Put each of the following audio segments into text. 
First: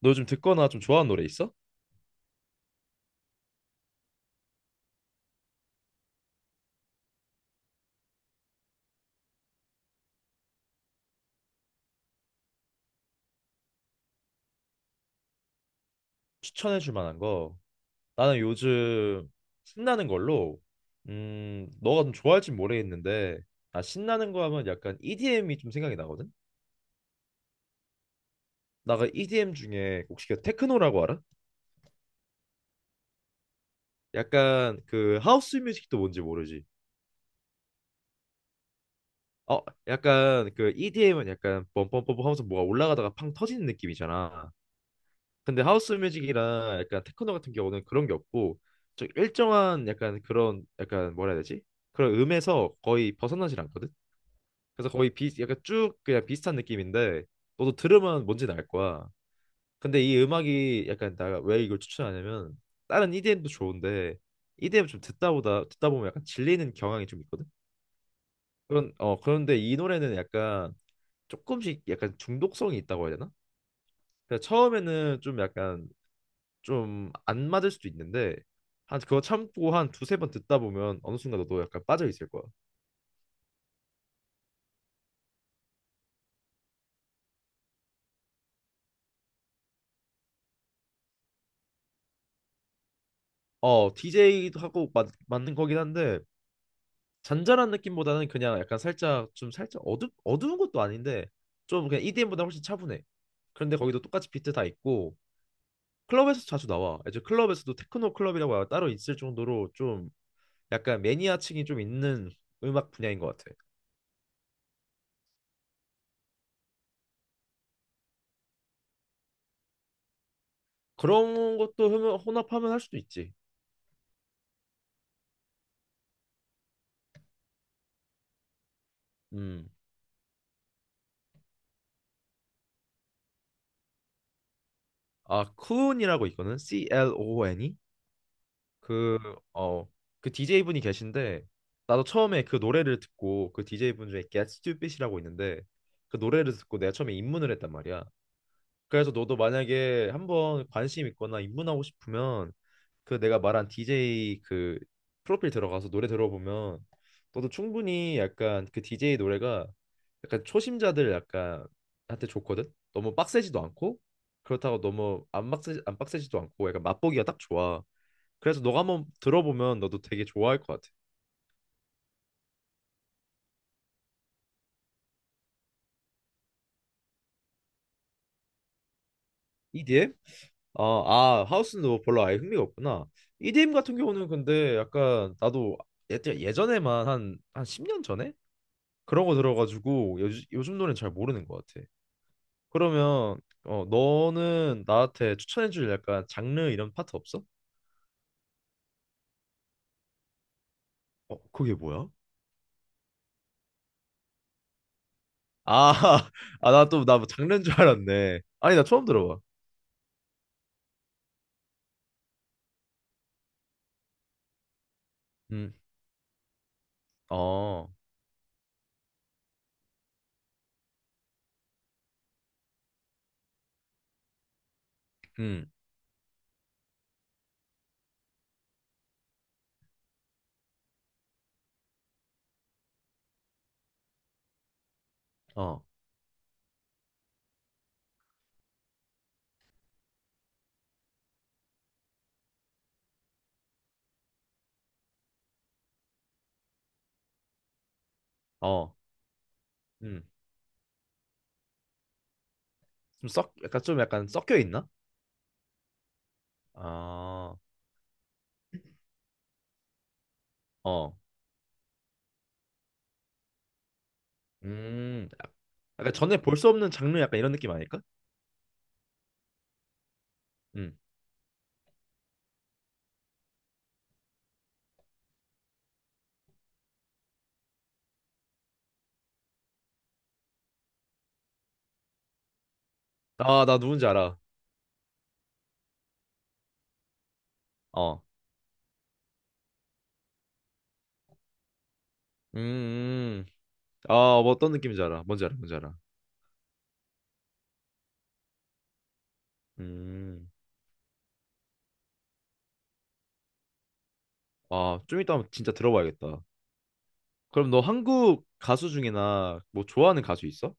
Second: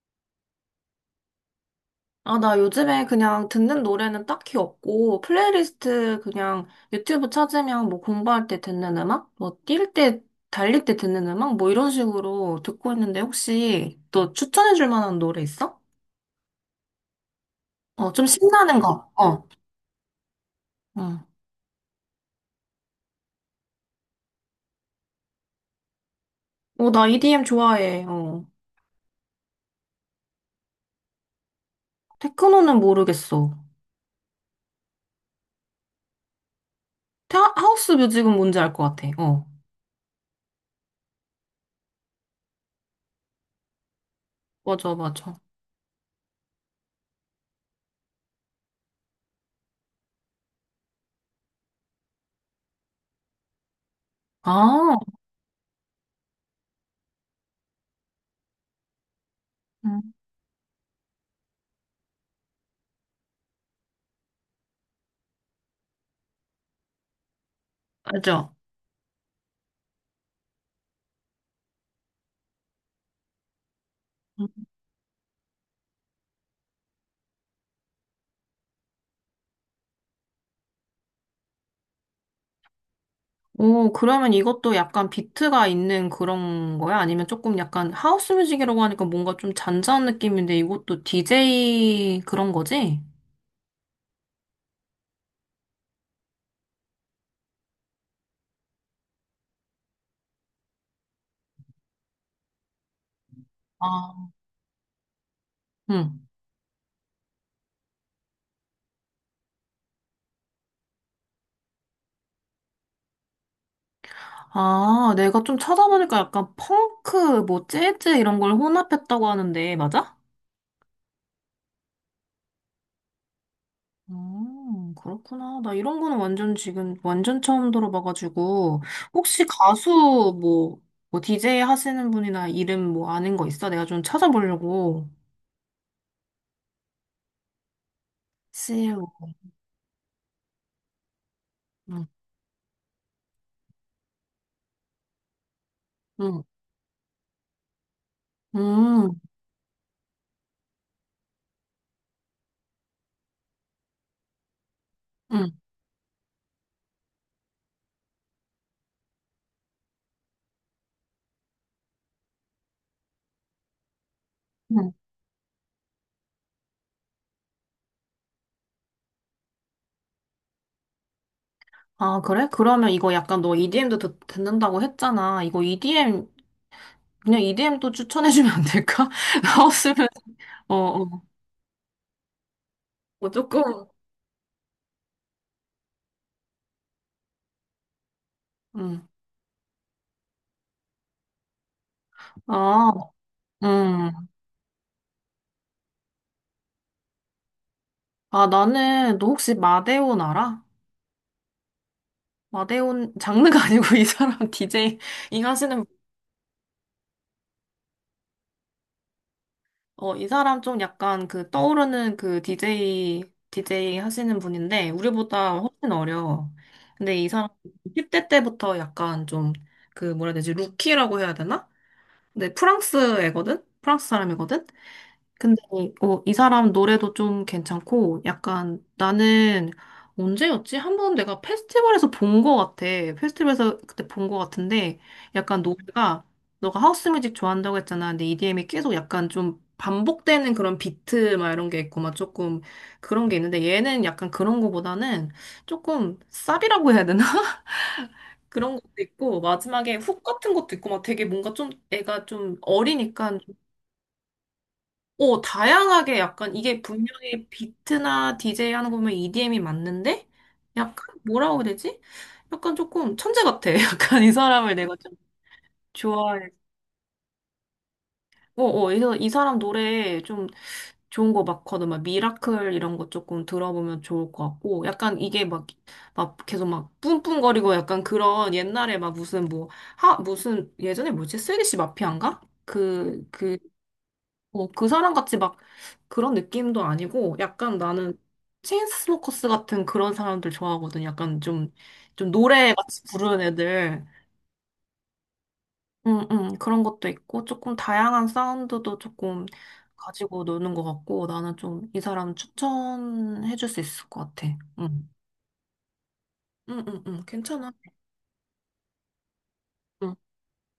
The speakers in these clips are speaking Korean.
너 요즘 듣거나 좀 좋아하는 노래 있어? 아, 나 요즘에 그냥 듣는 노래는 딱히 없고, 플레이리스트 그냥 유튜브 찾으면 뭐 공부할 때 듣는 음악? 뭐 뛸 때, 달릴 때 듣는 음악? 뭐 이런 식으로 듣고 있는데 혹시 너 추천해 줄 만한 노래 있어? 추천해 줄 만한 거. 어, 좀 나는 신나는 거. 요즘 어. 신나는 걸로. 응. 너가 좀 좋아할지 모르겠는데 나 신나는 거 하면 약간 EDM이 좀 생각이 나거든. 어, 나 EDM 좋아해. 어. 나가 EDM 중에 혹시 그 테크노라고 알아? 테크노는 모르겠어. 약간 그 하우스 뮤직도 뭔지 모르지. 타, 하우스 뮤직은 뭔지 알 것 같아. 어. 어, 약간 그 EDM은 약간 뻔뻔뻔뻔 하면서 뭐가 올라가다가 팡 터지는 느낌이잖아. 맞아, 맞아. 근데 하우스 뮤직이랑 약간 테크노 같은 경우는 그런 게 없고 좀 일정한 약간 그런 약간 뭐라 해야 되지? 그런 음에서 거의 벗어나질 않거든. 그래서 아, 거의 비 약간 쭉 그냥 비슷한 느낌인데 너도 들으면 뭔지는 알 거야. 응. 근데 이 음악이 약간 내가 왜 이걸 추천하냐면 다른 EDM도 좋은데 EDM 좀 듣다 보면 약간 질리는 경향이 좀 있거든. 알죠? 그런 그런데 이 노래는 약간 조금씩 약간 중독성이 있다고 해야 되나? 그 처음에는 좀 약간 좀 안 맞을 수도 있는데 한 그거 참고 한 두세 번 듣다 보면 어느 순간 너도 약간 빠져 있을 거야. 오, 그러면 이것도 약간 비트가 있는 그런 거야? 아니면 조금 약간 하우스 뮤직이라고 하니까 뭔가 좀 잔잔한 느낌인데 이것도 DJ 그런 거지? 어, DJ도 하고 맞는 거긴 한데 잔잔한 느낌보다는 그냥 약간 살짝 좀 살짝 어두운 것도 아닌데 좀 그냥 EDM보다 훨씬 차분해. 그런데 거기도 아, 똑같이 비트 다 있고 응. 클럽에서 자주 나와. 이제 클럽에서도 테크노 클럽이라고 따로 있을 정도로 좀 약간 매니아층이 좀 있는 음악 분야인 것 같아. 아, 내가 좀 찾아보니까 약간 펑크, 뭐 재즈 이런 걸 혼합했다고 하는데, 맞아? 그런 것도 혼합하면 할 수도 있지. 그렇구나. 나 이런 거는 완전 지금 완전 처음 들어봐가지고, 혹시 음. 가수 뭐, 뭐 DJ 하시는 분이나 이름 뭐 아는 거 있어? 내가 좀 찾아보려고. 아, 쿤이라고 있거든. C-L-O-N이. 글쎄. 그, 어, 그 DJ분이 계신데, 나도 처음에 그 노래를 듣고, 그 DJ분 중에 Get Stupid이라고 있는데, 그 응, 노래를 듣고 내가 처음에 입문을 했단 말이야. 그래서 음, 너도 만약에 한번 관심 있거나 입문하고 싶으면, 그 내가 말한 DJ 그 프로필 음, 들어가서 노래 들어보면 너도 충분히 약간 그 DJ 노래가 약간 초심자들 약간 한테 좋거든. 너무 빡세지도 않고 그렇다고 음. 너무 안 빡세지도 않고 약간 맛보기가 딱 좋아. 그래서 너가 한번 들어보면 너도 되게 좋아할 것 같아. 아, 그래? 그러면 이거 약간 너 EDM도 듣는다고 했잖아. 이거 EDM, 그냥 EDM도 추천해주면 안 될까? 나왔으면, EDM? 어, 아, 어, 아 하우스는 너 별로 아예 흥미가 없구나. 어, EDM 조금, 같은 경우는 근데 약간 나도 예전에만 한 10년 전에 음. 그런 거 들어가지고 요즘 노래는 잘 모르는 것 같아. 아, 그러면 음. 너는 나한테 추천해줄 약간 장르 이런 파트 없어? 아, 나는, 너 혹시 마데온 알아? 어, 그게 뭐야? 마데온, 장르가 아니고 이 사람 DJ, 이 하시는. 아, 아, 나 또, 나뭐 장르인 줄 알았네. 아니, 나 처음 들어봐. 어, 이 사람 좀 약간 그 떠오르는 그 DJ 하시는 분인데, 우리보다 음, 훨씬 어려워. 근데 이 사람 어, 10대 때부터 약간 좀 그 뭐라 해야 되지, 루키라고 해야 되나? 근데 프랑스 애거든? 프랑스 사람이거든? 근데 음, 어, 이 사람 노래도 좀 괜찮고 약간 나는 언제였지? 한 번 내가 페스티벌에서 본 거 같아. 페스티벌에서 그때 본 거 같은데 약간 어, 노래가, 너가 하우스 뮤직 좋아한다고 했잖아. 근데 EDM이 계속 약간 좀 반복되는 그런 비트 막 이런 게 있고 막 조금 그런 게 있는데 얘는 약간 그런 거보다는 조금 쌉이라고 해야 되나? 그런 것도 어, 있고 마지막에 훅 음. 같은 것도 있고 막 되게 뭔가 좀 애가 좀 어리니까 약간 좀 약간 섞여 있나? 어, 다양하게 약간 이게 분명히 아, 비트나 디제이 하는 거 보면 EDM이 맞는데 어, 약간 뭐라고 해야 되지? 약간 조금 천재 같아. 약간 이 사람을 내가 좀 음. 약간 전에 좋아해. 볼 수 없는 장르 약간 이런 느낌 아닐까? 어, 어, 그래서 이 사람 노래 좀 음. 좋은 거 많거든. 막 미라클 이런 거 조금 들어보면 좋을 것 같고 약간 이게 막, 막 계속 막 뿜뿜거리고 약간 그런 옛날에 막 무슨 뭐 하, 무슨 예전에 뭐지? 슬기씨 마피아인가? 그 아, 나 누군지 알아. 어, 그 사람 같이 막 그런 느낌도 아니고 약간 나는 어, 체인스모커스 같은 그런 사람들 좋아하거든. 약간 좀, 좀 노래 같이 부르는 음. 애들. 아, 뭐 어떤 느낌인지 알아. 뭔지 알아, 뭔지 알아. 응, 응, 그런 것도 있고 조금 다양한 사운드도 조금 가지고 음. 노는 것 같고 나는 좀 이 사람 추천해 줄 수 있을 것 같아. 아, 응, 좀 이따 한번 진짜 들어봐야겠다. 응, 응, 응, 괜찮아. 그럼 너 한국 가수 중이나 뭐 응. 좋아하는 가수 있어?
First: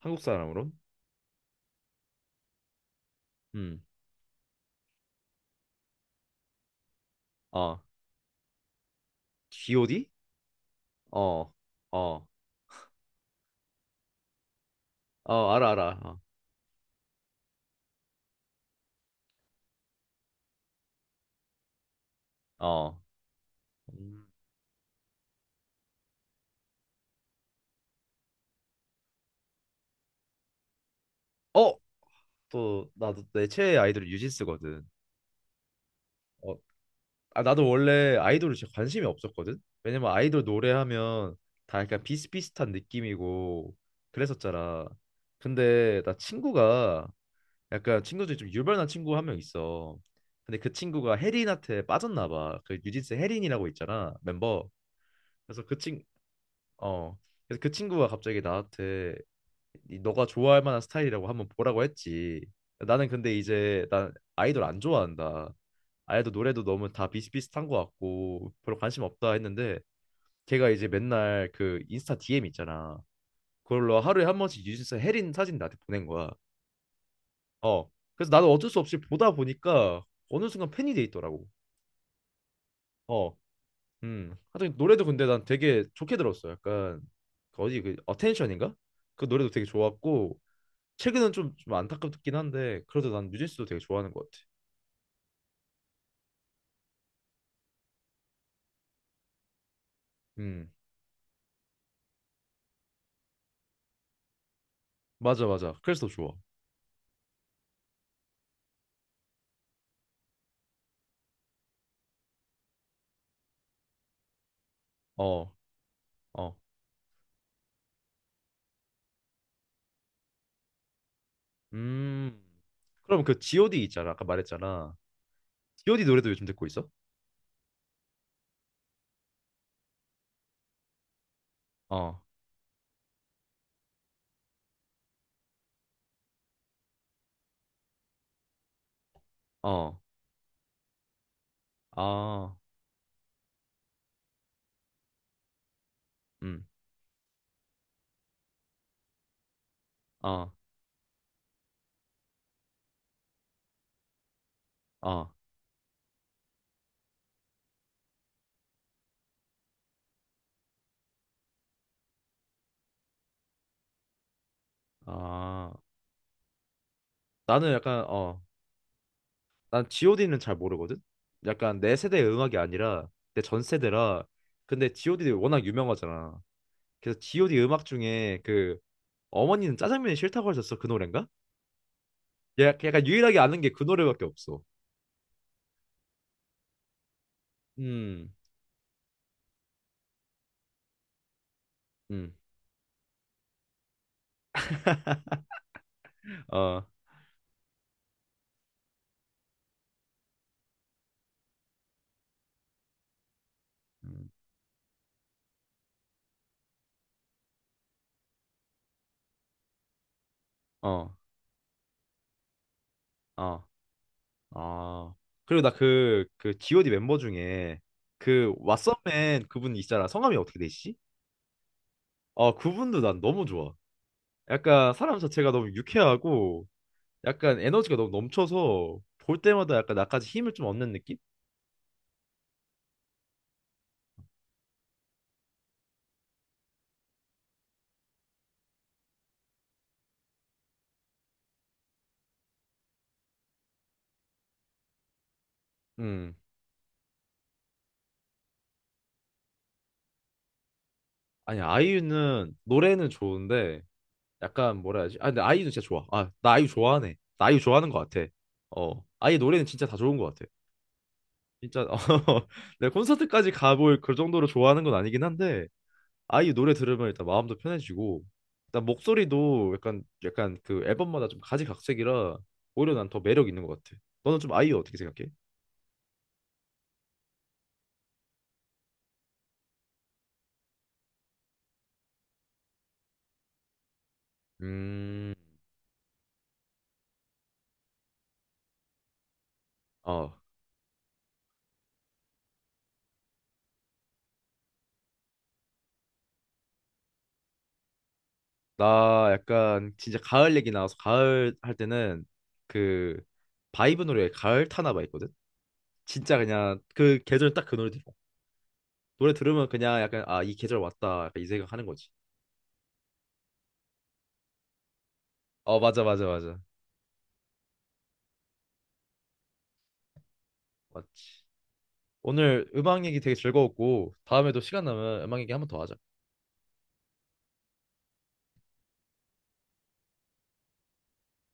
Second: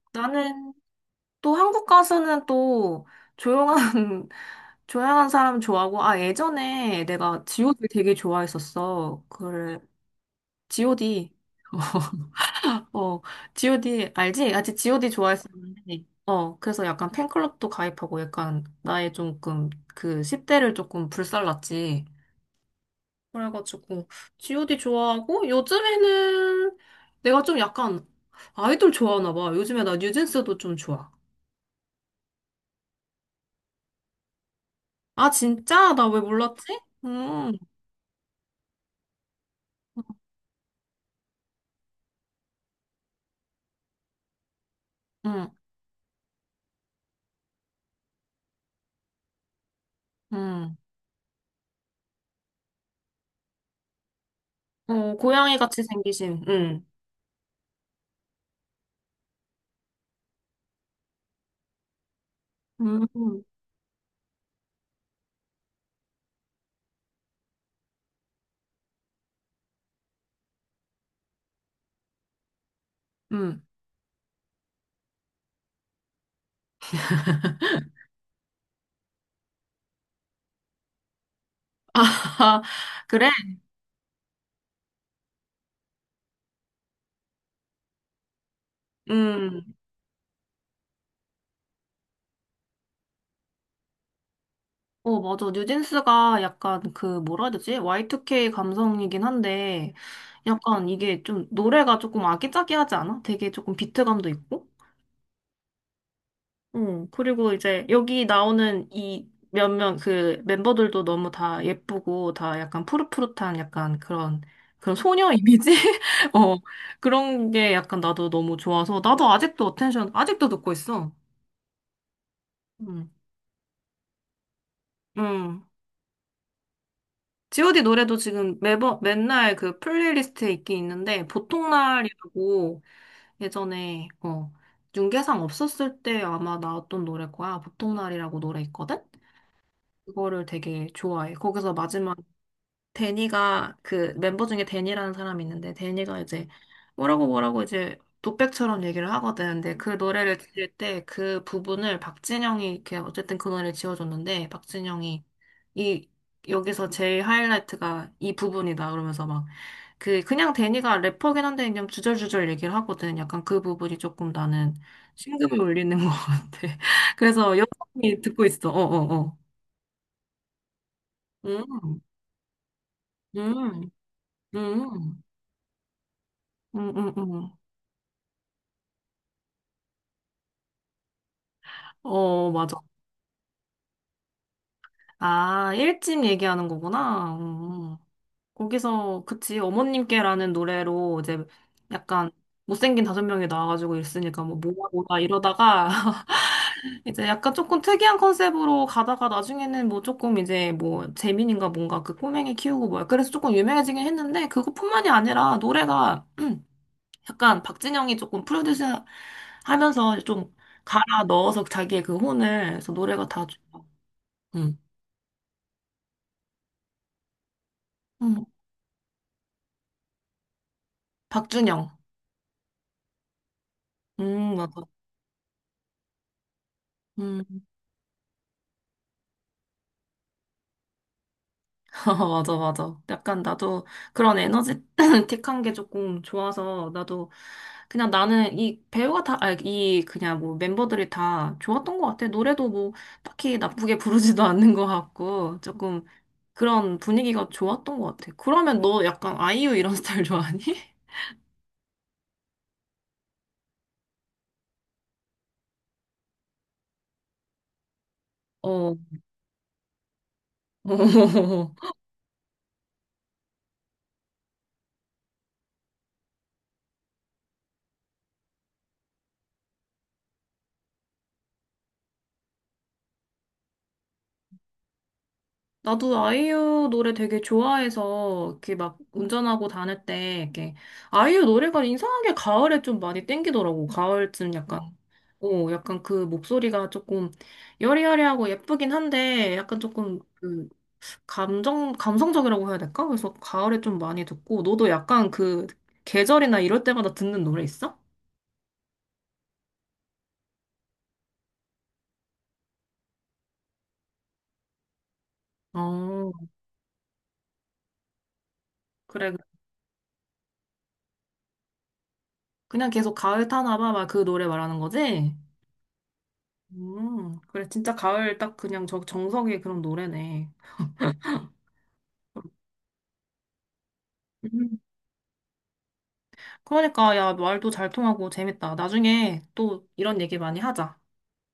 한국 사람으로? 나는 또 한국 가수는 또 조용한, 음. 조용한 사람 좋아하고, 아, 예전에 내가 어. G.O.D 되게 좋아했었어. 그래, G.O.D? G.O.D. 어. 어. 어, G.O.D 알지? 아직 G.O.D 어, 알아 좋아했었는데, 알아. 어, 그래서 약간 팬클럽도 가입하고 약간 나의 조금 그 10대를 조금 불살랐지. 어. 어. 그래가지고 음. G.O.D 좋아하고 요즘에는 내가 좀 약간 아이돌 좋아하나 봐. 요즘에 나 뉴진스도 좀 좋아. 어, 또 나도 내 최애 아이돌이 뉴진스거든. 아, 진짜? 나 왜 어. 몰랐지? 아, 응, 나도 원래 아이돌에 진짜 관심이 없었거든. 왜냐면 아이돌 노래하면 다 약간 비슷비슷한 느낌이고 그랬었잖아. 응, 근데 나 친구가 약간 친구 중에 좀 유별난 친구 한 명 있어. 근데 그 응, 친구가 혜린한테 빠졌나 봐. 그 뉴진스 혜린이라고 있잖아, 멤버. 어, 고양이 그래서 그 같이 친, 생기신, 응, 어, 그래서 그 친구가 갑자기 나한테 이 너가 좋아할 만한 스타일이라고 한번 보라고 했지. 음, 나는 근데 이제 난 아이돌 안 좋아한다. 아이돌 노래도 너무 다 비슷비슷한 것 같고 별로 관심 없다 했는데 걔가 이제 맨날 그 인스타 DM 있잖아. 음. 그걸로 하루에 한 번씩 뉴진스 혜린 사진 나한테 보낸 거야. 어. 그래서 나는 어쩔 수 없이 보다 보니까 어느 순간 팬이 돼 있더라고. 아, 그래? 어. 음. 하여튼 노래도 근데 난 되게 좋게 들었어. 약간 그 어디 그 어텐션인가? 그 노래도 음. 되게 좋았고 최근은 좀 안타깝긴 한데 그래도 난 뉴진스도 되게 좋아하는 것 같아. 어, 맞아. 뉴진스가 약간 그, 뭐라 해야 되지, Y2K 감성이긴 한데, 음. 약간 이게 좀, 노래가 조금 아기자기하지 않아? 되게 조금 비트감도 있고? 맞아 맞아. 그래서 더 좋아. 응, 그리고 이제 여기 나오는 이 몇몇 그 멤버들도 너무 다 예쁘고 다 약간 푸릇푸릇한 약간 그런 그런 소녀 어. 이미지? 어, 어. 그런 게 약간 나도 너무 좋아서 나도 아직도 어텐션 아직도 듣고 있어. 음. 응, 그럼 그 G.O.D 있잖아. 아까 말했잖아. 응. G.O.D 노래도 요즘 듣고 있어? G.O.D 노래도 지금 매번 맨날 그 플레이리스트에 있긴 있는데 보통 어. 날이라고, 예전에 어 윤계상 없었을 때 아마 나왔던 노래 거야. 보통 날이라고 노래 있거든? 어. 그거를 되게 좋아해. 거기서 마지막 아. 데니가, 그 멤버 중에 데니라는 사람이 있는데 데니가 이제 음. 뭐라고 뭐라고 이제 독백처럼 얘기를 하거든. 근데 그 노래를 아. 들을 때 그 부분을 박진영이 이렇게 어쨌든 그 노래를 지어줬는데 박진영이 아. 이 여기서 제일 하이라이트가 이 부분이다 그러면서 막 그 그냥 데니가 래퍼긴 한데 그냥 주절주절 얘기를 하거든. 약간 그 부분이 조금 나는 심금을 아. 울리는 것 같아. 그래서 나는 약간 여성이 어. 듣고 있어. 어어어. 난 G.O.D는 잘 모르거든. 약간 내 음, 세대의 음악이 아니라 내 전 음, 세대라. 근데 음. G.O.D 워낙 유명하잖아. 음, 음, 그래서 음, 음. G.O.D 음악 중에 그 어머니는 짜장면이 싫다고 하셨어 그 노래인가? 어, 맞아. 약간 유일하게 아는 게 그 노래밖에 없어. 아, 일집 얘기하는 거구나. 음. 음, 거기서, 그치, 어머님께라는 노래로 이제 약간 음, 못생긴 다섯 명이 나와가지고 있으니까 뭐 뭐야 뭐야 이러다가 어, 이제 약간 조금 특이한 컨셉으로 가다가 나중에는 뭐 조금 이제 뭐 재민인가 뭔가 그 꼬맹이 키우고 뭐야. 그래서 조금 유명해지긴 음, 했는데 그것뿐만이 아니라 노래가 약간 박진영이 조금 프로듀스 하면서 좀 어, 갈아 넣어서 자기의 그 혼을, 그래서 노래가 다 어, 좋아. 음. 어. 그리고 나 그 G.O.D 멤버 중에 그 왓썸맨 그분 있잖아. 성함이 어떻게 되시지? 박준영. 어, 그분도 난 너무 좋아. 맞아. 약간 사람 자체가 너무 유쾌하고 약간 음. 에너지가 너무 넘쳐서 볼 때마다 약간 나까지 힘을 좀 얻는 느낌? 아, 맞아, 맞아. 약간 나도 그런 에너지틱한 게 조금 좋아서 나도 그냥 나는, 이 배우가 다, 아, 이 그냥 뭐 멤버들이 다 좋았던 것 같아. 노래도 뭐 딱히 나쁘게 부르지도 않는 것 같고 조금 음. 그런 분위기가 좋았던 것 같아. 그러면 너 약간 아이유 이런 스타일 좋아하니? 아니 아이유는 노래는 좋은데 약간 뭐라 해야지? 아 근데 아이유는 진짜 좋아. 아 나 아이유 좋아하네. 나 아이유 좋아하는 것 같아. 어. 어 아이유 노래는 진짜 다 좋은 것 같아. 진짜 어, 내가 콘서트까지 가볼 그 정도로 좋아하는 건 아니긴 한데 아이유 노래 들으면 일단 마음도 편해지고 일단 목소리도 약간 그 앨범마다 좀 가지각색이라 오히려 난 더 매력 있는 것 같아. 너는 좀 아이유 어떻게 생각해? 나도 아이유 노래 되게 좋아해서 이렇게 막 운전하고 다닐 때 이렇게 아이유 노래가 이상하게 가을에 좀 많이 땡기더라고. 가을쯤 약간. 어. 음. 오 약간 그 목소리가 조금 여리여리하고 예쁘긴 한데 약간 조금 어. 그 감정 감성적이라고 해야 될까? 그래서 가을에 좀 많이 듣고 너도 약간 그 계절이나 이럴 때마다 듣는 노래 있어? 나 약간 진짜 가을 얘기 나와서 가을 할 때는 그 바이브 노래 가을 타나봐 있거든. 진짜 어 그냥 그 계절 딱 그 노래 들어. 노래 그래. 들으면 그냥 약간 아 이 계절 왔다 약간 이 생각 하는 거지. 그냥 계속 가을 타나 봐 막 그 노래 말하는 거지? 어 맞아 맞아 맞아 그래, 진짜 가을 딱 그냥 저 정석의 그런 노래네. 맞지. 오늘 음악 얘기 되게 즐거웠고 다음에도 음. 시간 나면 음악 얘기 한번 더 하자. 그러니까, 야, 말도 잘 통하고 재밌다. 나중에 또 이런 얘기 많이 하자.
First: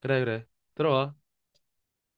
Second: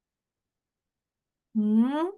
그래 그래 들어가. 음?